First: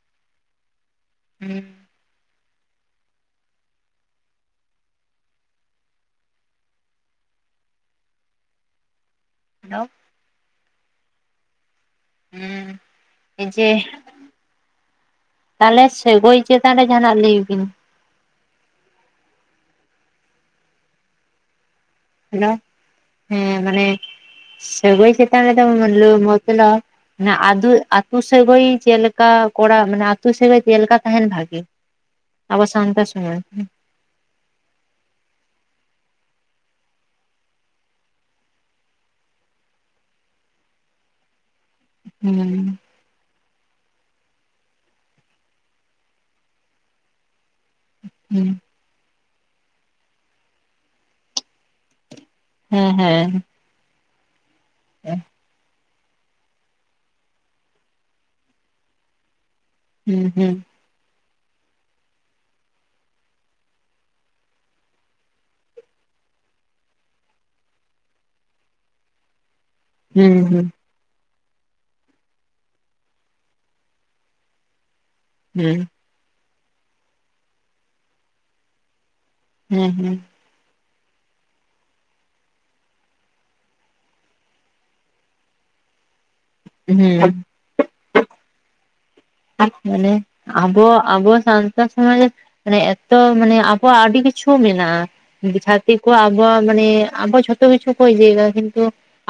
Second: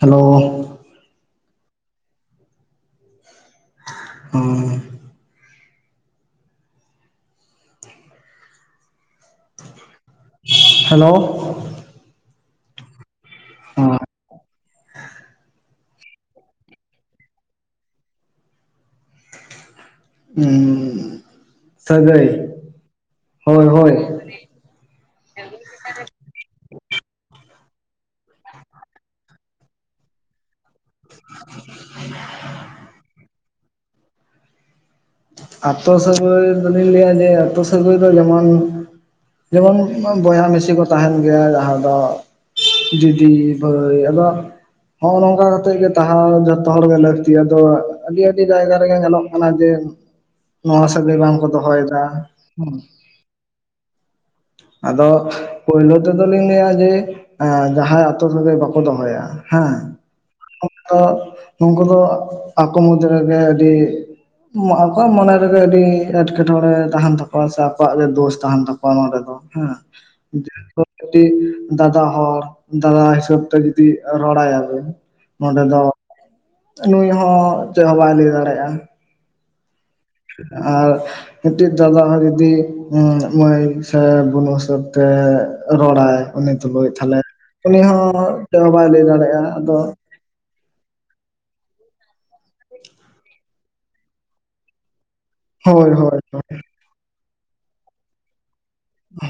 Hello ᱦᱮᱸ ᱦᱩᱸ [unintelligible] hello ᱦᱮᱸ ᱡᱮ ᱛᱟᱦᱚᱞᱮ ᱥᱚᱜᱚᱭ ᱪᱮᱛᱟᱱ ᱨᱮ ᱡᱟᱦᱟᱱᱟᱜ ᱞᱟᱹᱭ ᱵᱤᱱ᱾ ᱦᱩ ᱥᱚᱜᱚᱭ ᱦᱮᱞᱳ ᱦᱮᱸ ᱦᱳᱭ ᱢᱟᱱᱮ ᱦᱳᱭ ᱥᱚᱜᱚᱭ ᱪᱮᱛᱟᱱ ᱨᱮᱫᱚ [unintelligible] ᱟᱛᱳ ᱥᱟᱹᱜᱟᱹᱭ ᱪᱮᱫᱮ ᱞᱮᱠᱟ ᱠᱚᱲᱟ ᱢᱟᱱᱮ ᱟᱹᱛᱳ ᱥᱟᱹᱜᱟᱹᱭ ᱪᱮᱫᱞᱮᱠᱟ ᱛᱟᱦᱮᱱ ᱵᱷᱟᱜᱤ ᱟᱵᱚ ᱥᱟᱱᱛᱟᱲ ᱥᱚᱢᱟᱡᱽ ᱨᱮ? ᱟᱹᱛᱩ ᱥᱟᱹᱜᱟᱹᱭ ᱫᱚᱞᱤᱧ ᱞᱟᱹᱭᱟ ᱡᱮ ᱟᱹᱛᱩ ᱥᱟᱹᱜᱟᱹᱭ ᱫᱚ ᱡᱮᱢᱚᱱ ᱡᱮᱢᱚᱱ ᱵᱚᱭᱦᱟ ᱢᱤᱥᱤ ᱠᱚ ᱛᱟᱦᱮᱱ ᱜᱮᱭᱟ ᱡᱟᱦᱟᱸ ᱫᱚᱼᱼ ᱦᱩᱸ ᱫᱤᱫᱤ ᱵᱷᱟᱭ ᱟᱫᱚ ᱦᱚᱜᱚᱭ ᱱᱚᱝᱠᱟ ᱠᱟᱛᱮᱜ ᱜᱮ ᱛᱟᱦᱮ ᱡᱚᱛᱚ ᱦᱚᱲᱜᱮ ᱞᱟᱹᱠᱛᱤ ᱟᱫᱚᱼᱼ ᱟᱹᱰᱤ ᱟᱹᱰᱤ ᱦᱩᱸ ᱡᱟᱭᱜᱟ ᱨᱮᱜᱮ ᱧᱮᱞᱚᱜ ᱠᱟᱱᱟ ᱡᱮ ᱱᱚᱣᱟ ᱥᱟᱹᱜᱟᱹᱭ ᱵᱟᱝᱠᱚ ᱫᱚᱦᱚᱭᱮᱫᱟ᱾ ᱦᱩᱸ ᱦᱮᱸ ᱦᱮᱸ᱾ ᱟᱫᱚ ᱯᱳᱭᱞᱳ ᱱᱤᱛᱚᱜ ᱫᱚᱞᱤᱧ ᱞᱟᱹᱭᱟ ᱡᱮ ᱡᱟᱦᱟᱸᱭ ᱟᱛᱳ ᱥᱟᱹᱜᱟᱹᱭ ᱵᱟᱠᱚ ᱫᱚᱦᱚᱭᱟ, ᱦᱮᱸ᱾ ᱦᱩᱸ ᱦᱩᱸ᱾ ᱚᱠᱛᱚ ᱱᱩᱠᱩ ᱫᱚ ᱟᱠᱚ ᱢᱚᱫ ᱨᱮᱜᱮ ᱟᱹᱰᱤ ᱢᱟᱦᱟ ᱟᱠᱚᱣᱟᱜ ᱢᱚᱱᱮ ᱨᱮᱜᱮ ᱟᱹᱰᱤ ᱮᱴᱠᱮᱴᱚᱬᱮ ᱛᱟᱦᱮᱱ ᱛᱟᱠᱚᱣᱟ, ᱥᱮ ᱟᱠᱚᱣᱟᱜ ᱫᱳᱥ ᱛᱟᱦᱮᱱ ᱛᱟᱠᱚᱣᱟ ᱱᱚᱰᱮ ᱫᱚ ᱦᱮᱸ᱾ ᱦᱩᱸ ᱦᱩᱸ [unintelligible] ᱠᱟᱹᱴᱤᱜ ᱫᱟᱫᱟ ᱦᱚᱲ, ᱫᱟᱫᱟ ᱦᱤᱥᱟᱹᱵ ᱛᱮ ᱡᱩᱫᱤ ᱨᱚᱲ ᱟᱭᱟᱵᱮᱱ᱾ ᱱᱚᱸᱰᱮ ᱦᱩᱸ ᱫᱚ ᱱᱩᱭ ᱦᱚᱸ ᱪᱮᱜ ᱦᱚᱸ ᱵᱟᱭ ᱞᱟᱹᱭ ᱫᱟᱲᱮᱭᱟᱜᱼᱟ᱾ ᱦᱮᱸ ᱦᱮᱸ᱾ ᱟᱨ ᱢᱤᱫᱴᱤᱡ ᱫᱟᱫᱟ ᱦᱚᱸ ᱡᱩᱫᱤ ᱢᱟᱹᱭ ᱥᱮ ᱵᱩᱱᱩ ᱦᱤᱥᱟᱵ ᱛᱮ ᱨᱚᱲᱟᱭ ᱩᱱᱤ ᱛᱩᱞᱩᱡ, ᱛᱟᱦᱞᱮ ᱦᱩᱸ ᱩᱱᱤ ᱦᱚᱸ ᱪᱮᱫ ᱦᱚᱸ ᱵᱟᱭ ᱞᱟᱹᱭ ᱫᱟᱲᱮᱭᱟᱜᱼᱟ᱾ ᱟᱫᱚ ᱢᱟᱱᱮ ᱟᱵᱚ ᱟᱵᱚ ᱥᱟᱱᱛᱟᱲ ᱥᱚᱢᱟᱡᱽ ᱨᱮ ᱢᱟᱱᱮ ᱮᱛᱛᱚ ᱢᱟᱱᱮ ᱟᱵᱚᱣᱟᱜ ᱟᱹᱰᱤ ᱠᱤᱪᱷᱩ ᱢᱮᱱᱟᱜᱼᱟ᱾ ᱦᱳᱭ ᱪᱷᱟᱹᱛᱤᱠ ᱠᱚ ᱦᱳᱭ ᱦᱳᱭ ᱟᱵᱚᱣᱟᱜ ᱢᱟᱱᱮ ᱟᱵᱚ ᱡᱷᱚᱛᱚ ᱵᱤᱪᱷᱩ ᱠᱚ ᱤᱭᱟᱭ ᱮᱫᱟ ᱠᱤᱱᱛᱩ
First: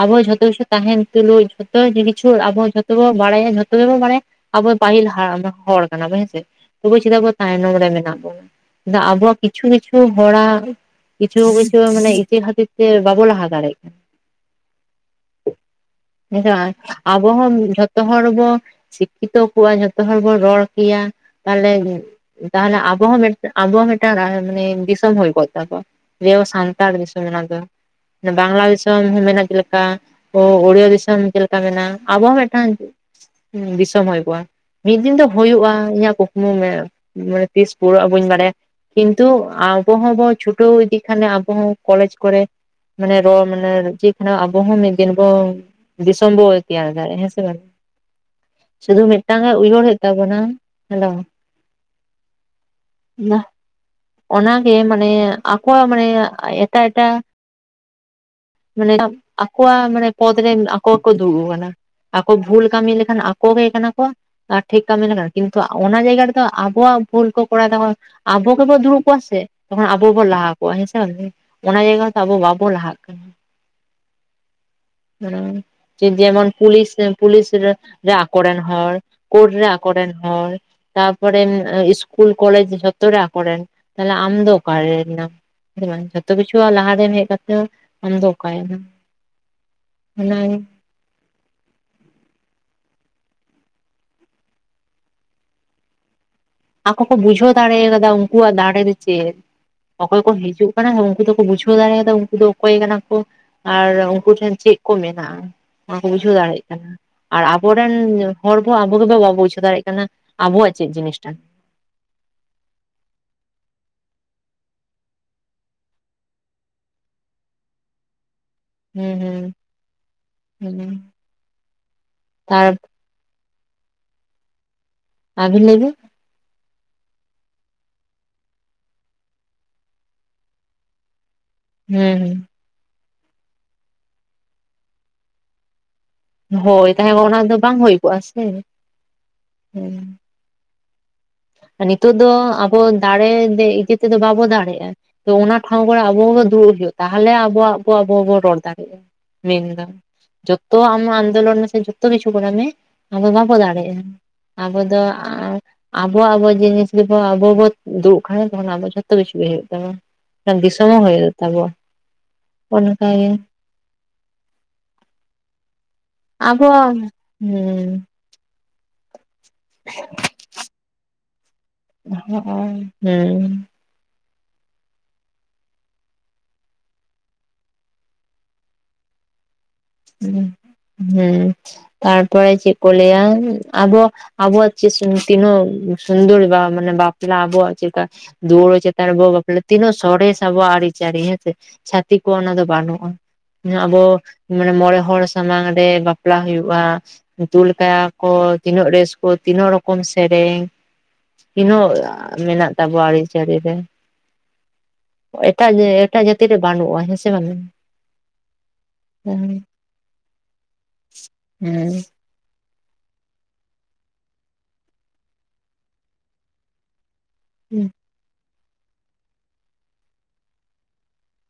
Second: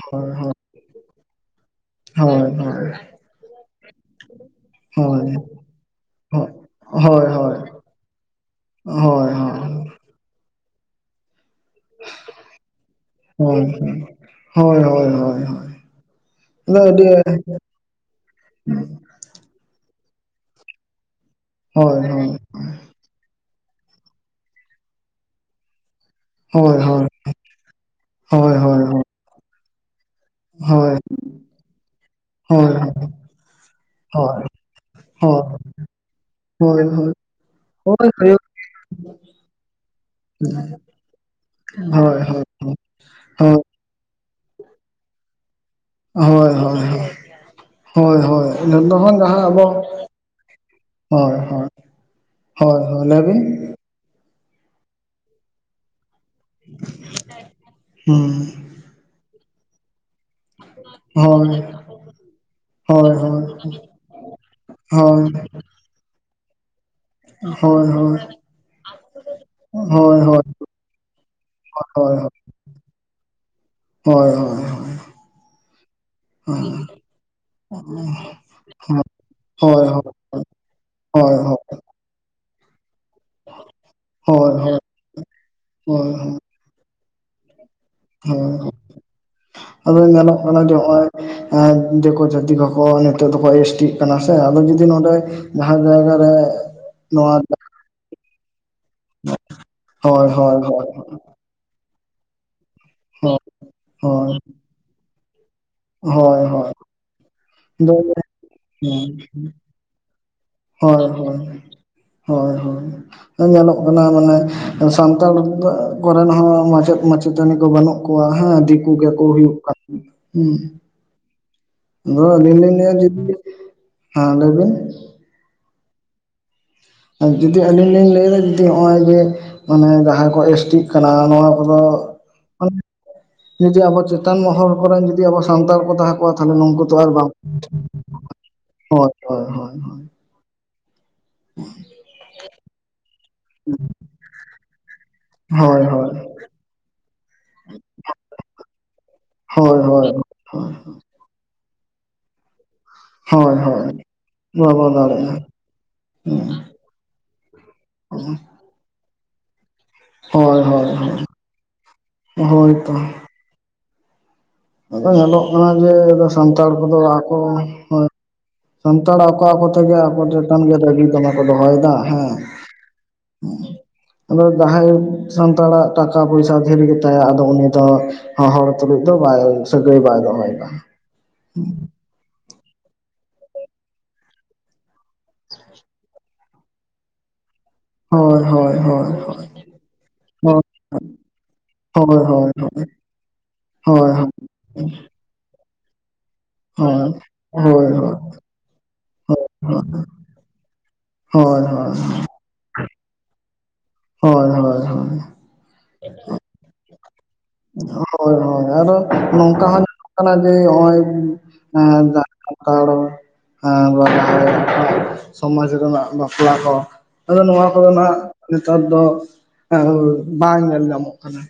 ᱟᱵᱚ ᱦᱳᱭ ᱡᱷᱚᱛᱚ ᱦᱳᱭ ᱠᱤᱪᱷᱩ ᱛᱟᱦᱮᱱ ᱛᱩᱞᱩᱡ ᱡᱷᱚᱛᱚ ᱦᱳᱭ ᱠᱤᱪᱷᱩ ᱦᱳᱭ ᱟᱵᱚ ᱡᱷᱚ ᱡᱚᱵᱚ ᱵᱟᱲᱟᱭᱟ, ᱡᱷᱚᱛᱚ ᱜᱮᱵᱚ ᱵᱟᱲᱟᱭᱟ ᱟᱵᱚ ᱯᱟᱹᱦᱤᱞ ᱦᱳᱭ ᱦᱟᱲᱟᱢ ᱦᱚᱲ᱾ ᱠᱟᱱᱟᱵᱚ ᱦᱮᱸᱥᱮ ᱦᱳᱭ ᱛᱚᱵᱩ ᱪᱮᱫᱟᱜ ᱦᱳᱭ ᱵᱚ ᱦᱳᱭ ᱛᱟᱭᱱᱚᱢ ᱨᱮ ᱢᱮᱱᱟᱜ ᱵᱚᱱᱟ᱾ ᱦᱳᱭ ᱟᱵᱚᱣᱟᱜ ᱠᱤᱪᱷᱩ ᱠᱤᱪᱷᱩ ᱦᱚᱲᱟᱜ ᱠᱤᱪᱷᱩ ᱢᱟᱱᱮ ᱤᱡᱟᱹ ᱠᱷᱟᱹᱛᱤᱨ ᱛᱮ ᱵᱟᱵᱚ ᱞᱟᱦᱟ ᱦᱳᱭ ᱫᱟᱲᱮᱭᱟᱜ ᱠᱟᱱᱟ᱾ ᱦᱳᱭ ᱦᱳᱭ ᱦᱳᱭ ᱟᱫᱚ [unintelligible] ᱟᱹᱰᱤ ᱟᱵᱚ ᱦᱚᱸ ᱡᱷᱚᱛᱚ ᱦᱚᱲ ᱵᱚ ᱥᱤᱠᱷᱟᱹᱣ ᱠᱚᱣᱟ ᱡᱷᱚᱛᱚ ᱦᱚᱲ ᱵᱚᱱ ᱨᱚᱲ ᱠᱮᱭᱟ ᱛᱟᱦᱞᱮ ᱦᱳᱭ ᱦᱳᱭ ᱛᱟᱦᱚᱞᱮ ᱟᱵᱚ ᱦᱚᱸ ᱢᱮᱱ ᱟᱵᱚ ᱦᱚᱸ ᱢᱤᱫᱴᱟᱝ ᱢᱟᱱᱮ ᱫᱤᱥᱚᱢ ᱦᱩᱭ ᱠᱚᱜ ᱛᱟᱵᱚᱣᱟ ᱡᱮ ᱦᱳᱭ ᱥᱟᱱᱛᱟᱲ ᱟᱱᱟ ᱫᱚ, ᱦᱳᱭ ᱦᱳᱭ ᱵᱟᱝᱞᱟ ᱫᱤᱥᱚᱢ ᱦᱚᱸ ᱢᱮᱱᱟᱜᱼᱟ ᱪᱮᱫ ᱞᱮᱠᱟ᱾ ᱚ ᱚᱲᱤᱭᱟ ᱦᱳᱭ ᱦᱳᱭ ᱫᱤᱥᱚᱢ ᱪᱮᱫ ᱞᱮᱠᱟ ᱢᱮᱱᱟᱜᱼᱟ, ᱟᱵᱚᱣᱟᱜ ᱦᱚᱸ ᱦᱳᱭ ᱢᱤᱫᱴᱟᱝ ᱫᱤᱥᱚᱢ ᱦᱳᱭ ᱦᱩᱭ ᱦᱳᱭ ᱠᱚᱜᱼᱟ᱾ ᱢᱤᱫ ᱫᱤᱱ ᱦᱳᱭ ᱫᱚ ᱦᱳᱭ ᱦᱩᱭᱩᱜᱼᱟ, ᱤᱧᱟᱹᱜ ᱠᱩᱠᱢᱩ ᱢᱮ ᱦᱳᱭ ᱦᱳᱭᱳᱜ ᱢᱟᱱᱮ ᱛᱤᱥ ᱦᱳᱭ ᱯᱩᱨᱟᱹᱜᱼᱟ ᱵᱟᱹᱧ ᱵᱟᱲᱟᱭᱟ᱾ ᱠᱤᱱᱛᱩ ᱟᱵᱚ ᱦᱚᱸᱵᱚᱱ ᱪᱷᱩᱴᱟᱹᱣ ᱤᱫᱤ ᱠᱷᱟᱱᱮ, ᱟᱵᱚ ᱦᱚᱸ ᱦᱳᱭ ᱠᱚᱞᱮᱡᱽ ᱦᱳᱭ ᱠᱚᱨᱮ ᱢᱟᱱᱮ ᱨᱚᱲ ᱢᱟᱱᱮ [unintelligible] ᱟᱵᱚ ᱦᱚᱸ ᱢᱤᱫ ᱫᱤᱱ ᱵᱚᱱ ᱫᱤᱥᱚᱢ ᱦᱳᱭ ᱵᱚᱱ ᱦᱳᱭ ᱛᱮᱭᱟᱨ ᱫᱟᱲᱮᱭᱟᱜᱼᱟ, ᱦᱮᱸ ᱥᱮ ᱵᱟᱝ? ᱦᱳᱭ ᱦᱳᱭ ᱥᱩᱫᱩ ᱢᱤᱫ ᱡᱚᱛᱚᱠᱷᱚᱱ ᱢᱤᱫᱴᱟᱝ ᱡᱟᱦᱟᱸ ᱜᱮ ᱟᱵᱚ ᱩᱭᱦᱳᱨ ᱦᱩᱭᱩᱜ ᱛᱟᱵᱚᱱᱟ, ᱦᱮᱞᱳ᱾ ᱦᱳᱭ ᱦᱳᱭ ᱦᱳᱭ ᱦᱳᱭ ᱞᱟᱹᱭ ᱵᱤᱱ ᱚᱱᱟᱜᱮ ᱢᱟᱱᱮ, ᱟᱠᱚᱣᱟᱜ ᱢᱟᱱᱮ ᱮᱴᱟᱜ ᱮᱴᱟᱜ ᱦᱩᱸ ᱢᱟᱱᱮ ᱟᱠᱚᱣᱟᱜ ᱢᱟᱱᱮ ᱯᱚᱫ ᱨᱮᱱ ᱟᱠᱚ ᱜᱮᱠᱚ ᱫᱩᱲᱩᱵ ᱦᱳᱭ ᱠᱟᱱᱟ᱾ ᱟᱠᱚ ᱵᱷᱩᱞ ᱠᱟᱹᱢᱤ ᱦᱳᱭ ᱞᱮᱠᱷᱟᱱ ᱦᱳᱭ ᱟᱠᱚ ᱜᱮ ᱠᱟᱱᱟ ᱠᱚ ᱟᱨ ᱴᱷᱤᱠ ᱠᱟᱢᱤ ᱦᱳᱭ ᱞᱮᱠᱷᱟᱱ, ᱠᱤᱱᱛᱩ ᱚᱱᱟ ᱡᱟᱭᱜᱟ ᱨᱮᱫᱚ ᱟᱵᱚᱣᱟᱜ ᱵᱷᱩᱞ ᱠᱚ ᱦᱳᱭ ᱠᱚᱨᱟᱣ ᱫᱟ ᱦᱳᱭ ᱛᱚᱠᱷᱚᱱ ᱦᱳᱭ ᱟᱵᱚ ᱜᱮᱵᱚ ᱫᱩᱲᱩᱵ ᱠᱚᱜ-ᱟ ᱥᱮ, ᱛᱚᱠᱷᱚᱱ ᱟᱵᱚ ᱦᱳᱭ ᱜᱮᱵᱚ ᱦᱳᱭ ᱞᱟᱦᱟ ᱠᱚᱜ-ᱟ, ᱦᱮᱸᱥᱮ ᱵᱟᱝᱥᱮ᱾ ᱚᱱᱟ ᱡᱟᱭᱜᱟ ᱨᱮ ᱫᱚ ᱟᱵᱚ ᱵᱟᱵᱚᱱ ᱞᱟᱦᱟᱜ ᱠᱟᱱᱟ᱾ ᱦᱳᱭ ᱦᱳᱭ ᱦᱳᱭ ᱾ [unintelligible] ᱡᱮᱢᱚᱱ ᱯᱩᱞᱤᱥ ᱯᱩᱞᱤᱥ ᱨᱮ ᱟᱠᱚ ᱨᱮᱱ ᱦᱚᱲ᱾ ᱠᱳᱨᱰ ᱨᱮ ᱦᱳᱭ ᱦᱳᱭ ᱟᱠᱚ ᱨᱮᱱ ᱦᱚᱲ᱾ ᱦᱳᱭ ᱛᱟᱨᱯᱚᱨᱮ ᱤᱥᱠᱩᱞ ᱠᱚᱞᱮᱡᱽ ᱡᱷᱚᱛ ᱛᱚᱨᱮ ᱟᱠᱚᱨᱮᱱ ᱛᱟᱦᱞᱮ ᱟᱢᱫᱚ ᱦᱳᱭ ᱚᱠᱟᱨᱮ ᱱᱟᱢ᱾ ᱦᱮᱸ ᱵᱟᱝ ᱡᱚᱛᱚ ᱦᱳᱭ ᱠᱤᱪᱷᱩ ᱞᱟᱦᱟᱨᱮ ᱦᱮᱡ ᱠᱟᱛᱮ ᱦᱚ ᱸ ᱦᱮᱸ, ᱟᱫᱚ ᱧᱮᱞᱚᱜ ᱚᱱᱟ ᱠᱟᱱᱟ ᱡᱮ ᱦᱚᱜᱼᱚᱭ ᱫᱮᱠᱳ ᱡᱟᱹᱛᱤ ᱠᱚᱠᱚ ᱱᱤᱛᱳᱜ ᱫᱚᱠᱚ ᱮᱥ ᱴᱤᱜ ᱠᱟᱱᱟ ᱥᱮ, ᱟᱫᱚ ᱡᱩᱫᱤ ᱱᱚᱸᱰᱮ ᱡᱟᱦᱟᱸ ᱡᱟᱭᱜᱟ ᱨᱮ ᱟᱠᱚ ᱠᱚ ᱱᱚᱣᱟ ᱵᱩᱡᱷᱟᱹᱣ ᱫᱟᱲᱮ ᱠᱟᱫᱟ ᱩᱱᱠᱩᱣᱟᱜ ᱫᱟᱲᱮ ᱨᱮ ᱪᱮᱫ᱾ ᱚᱠᱚᱭ ᱦᱳᱭ ᱠᱚ ᱦᱳᱭ ᱦᱤᱡᱩᱜ ᱦᱳᱭ ᱠᱟᱱᱟ ᱩᱱᱠᱩ ᱫᱚᱠᱚ ᱵᱩᱡᱩ ᱵᱩᱡᱷᱟᱹᱣ ᱫᱟᱲᱮᱭᱟᱫᱟ ᱩᱱᱠᱩ ᱫᱚ ᱚᱠᱚᱭ ᱠᱟᱱᱟ ᱠᱚ, ᱦᱳᱭ ᱟᱨ ᱩᱱᱠᱩ ᱦᱳᱭ ᱴᱷᱮᱱ ᱪᱮᱫ ᱠᱚ ᱢᱮᱱᱟᱜᱼᱟ᱾ ᱚᱱᱟ ᱠᱚ ᱵᱩᱡᱷᱟᱹᱣ ᱦᱳᱭ ᱫᱟᱲᱮᱭᱟᱜ ᱦᱳᱭ ᱠᱟᱱᱟ ᱟᱨ ᱟᱵᱚᱨᱮᱱ ᱟᱫᱚ ᱦᱚᱲ ᱫᱚ ᱟᱵᱚ ᱦᱮᱸ ᱵᱟᱵᱚ ᱵᱩᱡᱷᱟᱹᱣ ᱫᱟᱲᱮᱭᱟᱜ ᱠᱟᱱᱟ᱾ ᱠᱟᱱᱟ ᱟᱵᱚᱣᱟ ᱪᱮᱫ ᱦᱳᱭ ᱡᱤᱱᱤᱥ? ᱦᱳᱭ, ᱦᱳᱭ ᱦᱳᱭ ᱧᱮᱞᱚᱜ ᱠᱟᱱᱟ ᱢᱟᱱᱮ ᱥᱟᱱᱛᱟᱲ ᱠᱚᱨᱮᱱ ᱦᱚᱸ ᱢᱟᱪᱮᱫ ᱢᱟᱪᱮᱛᱟᱹᱱᱤ ᱠᱚ ᱵᱟᱹᱱᱩᱜ ᱠᱚᱣᱟ᱾ ᱦᱮᱸ ᱫᱤᱠ ᱦᱩᱸ ᱦᱩᱸ [unintelligible] ᱦᱩᱸ ᱟᱫᱚ ᱟᱹᱞᱤᱧ ᱛᱟᱨ ᱞᱤᱧ ᱞᱟᱹᱭᱟ ᱡᱩᱫᱤ [inaudible] ᱦᱮᱸ ᱞᱟᱹᱭ ᱵᱤᱱ? ᱟᱵᱤᱱ ᱞᱟᱹᱭ ᱵᱤᱱ? ᱟᱨ ᱡᱩᱫᱤ ᱟᱹᱞᱤᱧ ᱞᱤᱧ ᱞᱟᱹᱭᱫᱟ ᱡᱩᱫᱤ ᱦᱸᱚᱜᱼᱚᱭ ᱡᱮ ᱢᱟᱱᱮ ᱡᱟᱦᱟᱸᱭ ᱠᱚ ᱮᱥ- ᱴᱤ ᱠᱟᱱᱟ ᱱᱚᱣᱟ ᱠᱚᱫᱚ, [inaudible] ᱦᱩᱸ ᱡᱩᱫᱤ ᱟᱵᱚ ᱪᱮᱛᱟᱱ ᱢᱚᱦᱚᱞ ᱠᱚᱨᱮᱱ ᱡᱩᱫᱤ ᱟᱵᱚ ᱥᱟᱱᱛᱟᱲ ᱠᱚ ᱛᱟᱦᱮᱸ ᱠᱚᱜᱼᱟ, ᱛᱟᱦᱚᱞᱮ ᱦᱩᱸ ᱱᱚᱝᱠᱩ ᱦᱳᱭ ᱛᱚ ᱟᱨ ᱛᱟᱦᱚᱞᱮ ᱵᱟᱝ ᱚᱱᱟ ᱫᱚ ᱦᱩᱭ ᱠᱚᱜᱼᱟ ᱥᱮ [inaudible] ᱦᱳᱭ ᱦᱳᱭ ᱦᱳᱭ ᱦᱩᱸ ᱦᱳᱭ᱾ ᱱᱤᱛᱚᱜ ᱫᱚ ᱟᱵᱚ ᱫᱟᱲᱮ ᱫᱮ ᱤᱭᱟᱹ ᱛᱮᱫᱚ ᱵᱟᱵᱚ ᱫᱟᱲᱮᱜᱼᱟ᱾ ᱛᱚ ᱚᱱᱟ ᱴᱷᱟᱶ ᱦᱳᱭ ᱠᱚᱨᱮ ᱟᱵᱚ ᱦᱳᱭ ᱜᱮ ᱫᱩᱲᱩᱵ ᱦᱩᱭᱩᱜ ᱛᱟᱦᱚᱞᱮ ᱟᱵᱚᱣᱟᱜ ᱵᱚ ᱟᱵᱚᱵᱚᱱ ᱨᱚᱲ ᱫᱟᱲᱮᱭᱟᱜᱼᱟ᱾ ᱢᱮᱱᱫᱟ, ᱦᱳᱭ ᱡᱚᱛᱚᱣᱟᱜ ᱟᱢ ᱟᱱᱫᱳᱞᱚᱱ ᱢᱮᱥᱮ ᱡᱷᱚᱛᱚ ᱠᱤᱪᱩ ᱠᱚᱨᱟᱣ ᱢᱮ, ᱟᱵᱚ ᱦᱳᱭ ᱵᱟᱵᱚ ᱦᱳᱭ ᱦᱳᱭ ᱫᱟᱲᱮᱜᱼᱟ, ᱟᱵᱚ ᱵᱟᱵᱚ ᱫᱚ ᱫᱟᱲᱮᱭᱟᱜᱼᱟ ᱟᱨ ᱟᱵᱚᱣᱟᱜ ᱟᱵᱚ ᱡᱤᱱᱤᱥ ᱜᱮ ᱵᱚ ᱟᱵᱚ ᱵᱚ ᱫᱩᱲᱩᱵ ᱠᱷᱟᱡ ᱛᱟᱦᱚᱞᱮ ᱟᱵᱚ ᱡᱷᱚᱛ ᱛᱚ ᱠᱤᱪᱷᱩ ᱜᱮ ᱦᱩᱭᱩᱜ ᱛᱟᱢᱟ, ᱴᱟᱝ ᱦᱳᱭ ᱦᱳᱭ ᱫᱤᱥᱚᱢ ᱦᱚᱸ ᱦᱩᱭᱩᱜ ᱛᱟᱵᱚᱣᱟ ᱦᱳᱭᱛᱚ ᱚᱱᱠᱟ ᱜᱮ᱾ ᱟᱫᱚ ᱧᱮᱞᱚᱜ ᱠᱟᱱᱟ ᱡᱮ ᱟᱫᱚ ᱟᱵᱚ ᱥᱟᱱᱛᱟᱲ ᱠᱚᱫᱚ ᱟᱠᱚ ᱦᱳᱭ ᱦᱩᱸ ᱥᱟᱱᱛᱟᱲ ᱟᱠᱚ ᱟᱠᱚ ᱛᱮᱜᱮ ᱟᱠᱚ ᱪᱮᱛᱟᱱ ᱜᱮ ᱨᱟᱹᱜᱤ ᱫᱚᱢᱮᱠᱚ ᱫᱚᱦᱚᱭᱮᱫ ᱫᱟ᱾ ᱦᱮᱸ, ᱦᱮᱸ᱾ ᱦᱩᱸ ᱟᱫᱚ ᱡᱟᱦᱟᱸᱭ ᱥᱟᱱᱛᱟᱲᱟᱜ ᱴᱟᱠᱟ-ᱯᱚᱭᱥᱟ ᱫᱷᱮᱨ ᱜᱮᱛᱟᱭᱟ ᱟᱫᱚ ᱩᱱᱤ ᱫᱚ ᱦᱚ-ᱦᱚᱲᱚ ᱛᱩᱞᱩᱡ ᱫᱚ ᱵᱟᱭ ᱥᱟᱹᱜᱟᱹᱭ ᱵᱟᱭ ᱦᱮᱸ, ᱫᱚᱦᱚᱭᱮᱫᱟ ᱦᱮᱸᱛᱟᱨᱯᱚᱨᱮ ᱪᱮᱫ ᱠᱚ ᱞᱟᱹᱭᱟ ᱟᱵᱚ ᱟᱵᱚᱣᱟᱜ ᱪᱮ ᱥᱩᱱ ᱛᱤᱱᱟᱹᱜ ᱥᱩᱱᱫᱟᱹᱨ ᱵᱟ ᱢᱟᱱᱮ ᱵᱟᱯᱞᱟ ᱟᱵᱚᱣᱟ ᱪᱮᱫ ᱦᱳᱭ ᱦᱳᱭ ᱫᱩᱣᱟᱹᱲᱟᱹ ᱦᱳᱭ ᱪᱮᱛᱟᱱ ᱨᱮ ᱵᱚ ᱵᱟᱯᱞᱟ ᱛᱤᱱᱟᱹᱜ ᱥᱚᱨᱮᱥ ᱦᱳᱭ ᱟᱵᱚᱣᱟᱜ ᱟᱹᱨᱤᱪᱟᱹᱨᱤ ᱦᱮᱸ ᱥᱮ᱾ ᱦᱳᱭ ᱪᱷᱟᱹᱛᱤᱠ ᱠᱚᱣᱟᱜ ᱦᱳᱭ ᱚᱱᱟ ᱫᱚ ᱵᱟᱹᱱᱩᱜᱼᱟ, ᱟᱵᱚ ᱦᱳᱭ ᱢᱟᱱᱮ ᱢᱚᱬᱮ ᱦᱚᱲ ᱥᱟᱢᱟᱝ ᱨᱮ ᱵᱟᱯᱞᱟ ᱦᱩᱭᱩᱜᱼᱟ, ᱦᱳᱭ ᱛᱩᱞ ᱦᱳᱭ ᱦᱳᱭ ᱠᱟᱭᱟ ᱠᱚ ᱛᱤᱱᱟᱹᱜ ᱨᱮᱥ ᱠᱳ ᱛᱤᱱᱟᱹᱜ ᱨᱚᱠᱚᱢ ᱥᱮᱨᱮᱧ, ᱦᱳᱭ ᱛᱤᱱᱟᱹᱜ ᱢᱮᱱᱟᱜ ᱛᱟᱵᱚᱣᱟ ᱟᱹᱨᱤᱪᱟᱹᱨᱤ ᱨᱮ᱾ ᱦᱳᱭ ᱦᱳᱭ ᱦᱳᱭ᱾ ᱮᱴᱟᱜ ᱮᱴᱟᱜ ᱡᱟᱹᱛᱤ ᱨᱮ ᱵᱟᱹᱱᱩᱜᱼᱟ᱾ ᱦᱮᱸ ᱥᱮ ᱵᱟᱝᱟ? ᱦᱳᱭ ᱦᱳᱭ, ᱟᱨᱚ ᱱᱚᱝᱠᱟ ᱦᱚᱸ ᱧᱮᱞᱚᱜ ᱠᱟᱱᱟ ᱡᱮ ᱦᱚᱸᱜ-ᱚᱭ ᱮᱸ ᱫᱟ [inaudible] ᱥᱚᱢᱟᱡᱽ ᱨᱮᱱᱟᱜ ᱵᱟᱯᱞᱟ ᱠᱚ, ᱟᱫᱚ ᱱᱚᱣᱟ ᱠᱚᱫᱚ ᱦᱮᱸ ᱱᱟᱦᱟᱜ ᱱᱮᱛᱟᱨ ᱫᱚ ᱵᱟᱝ ᱧᱮᱞ ᱧᱟᱢᱚᱜ ᱠᱟᱱᱟ᱾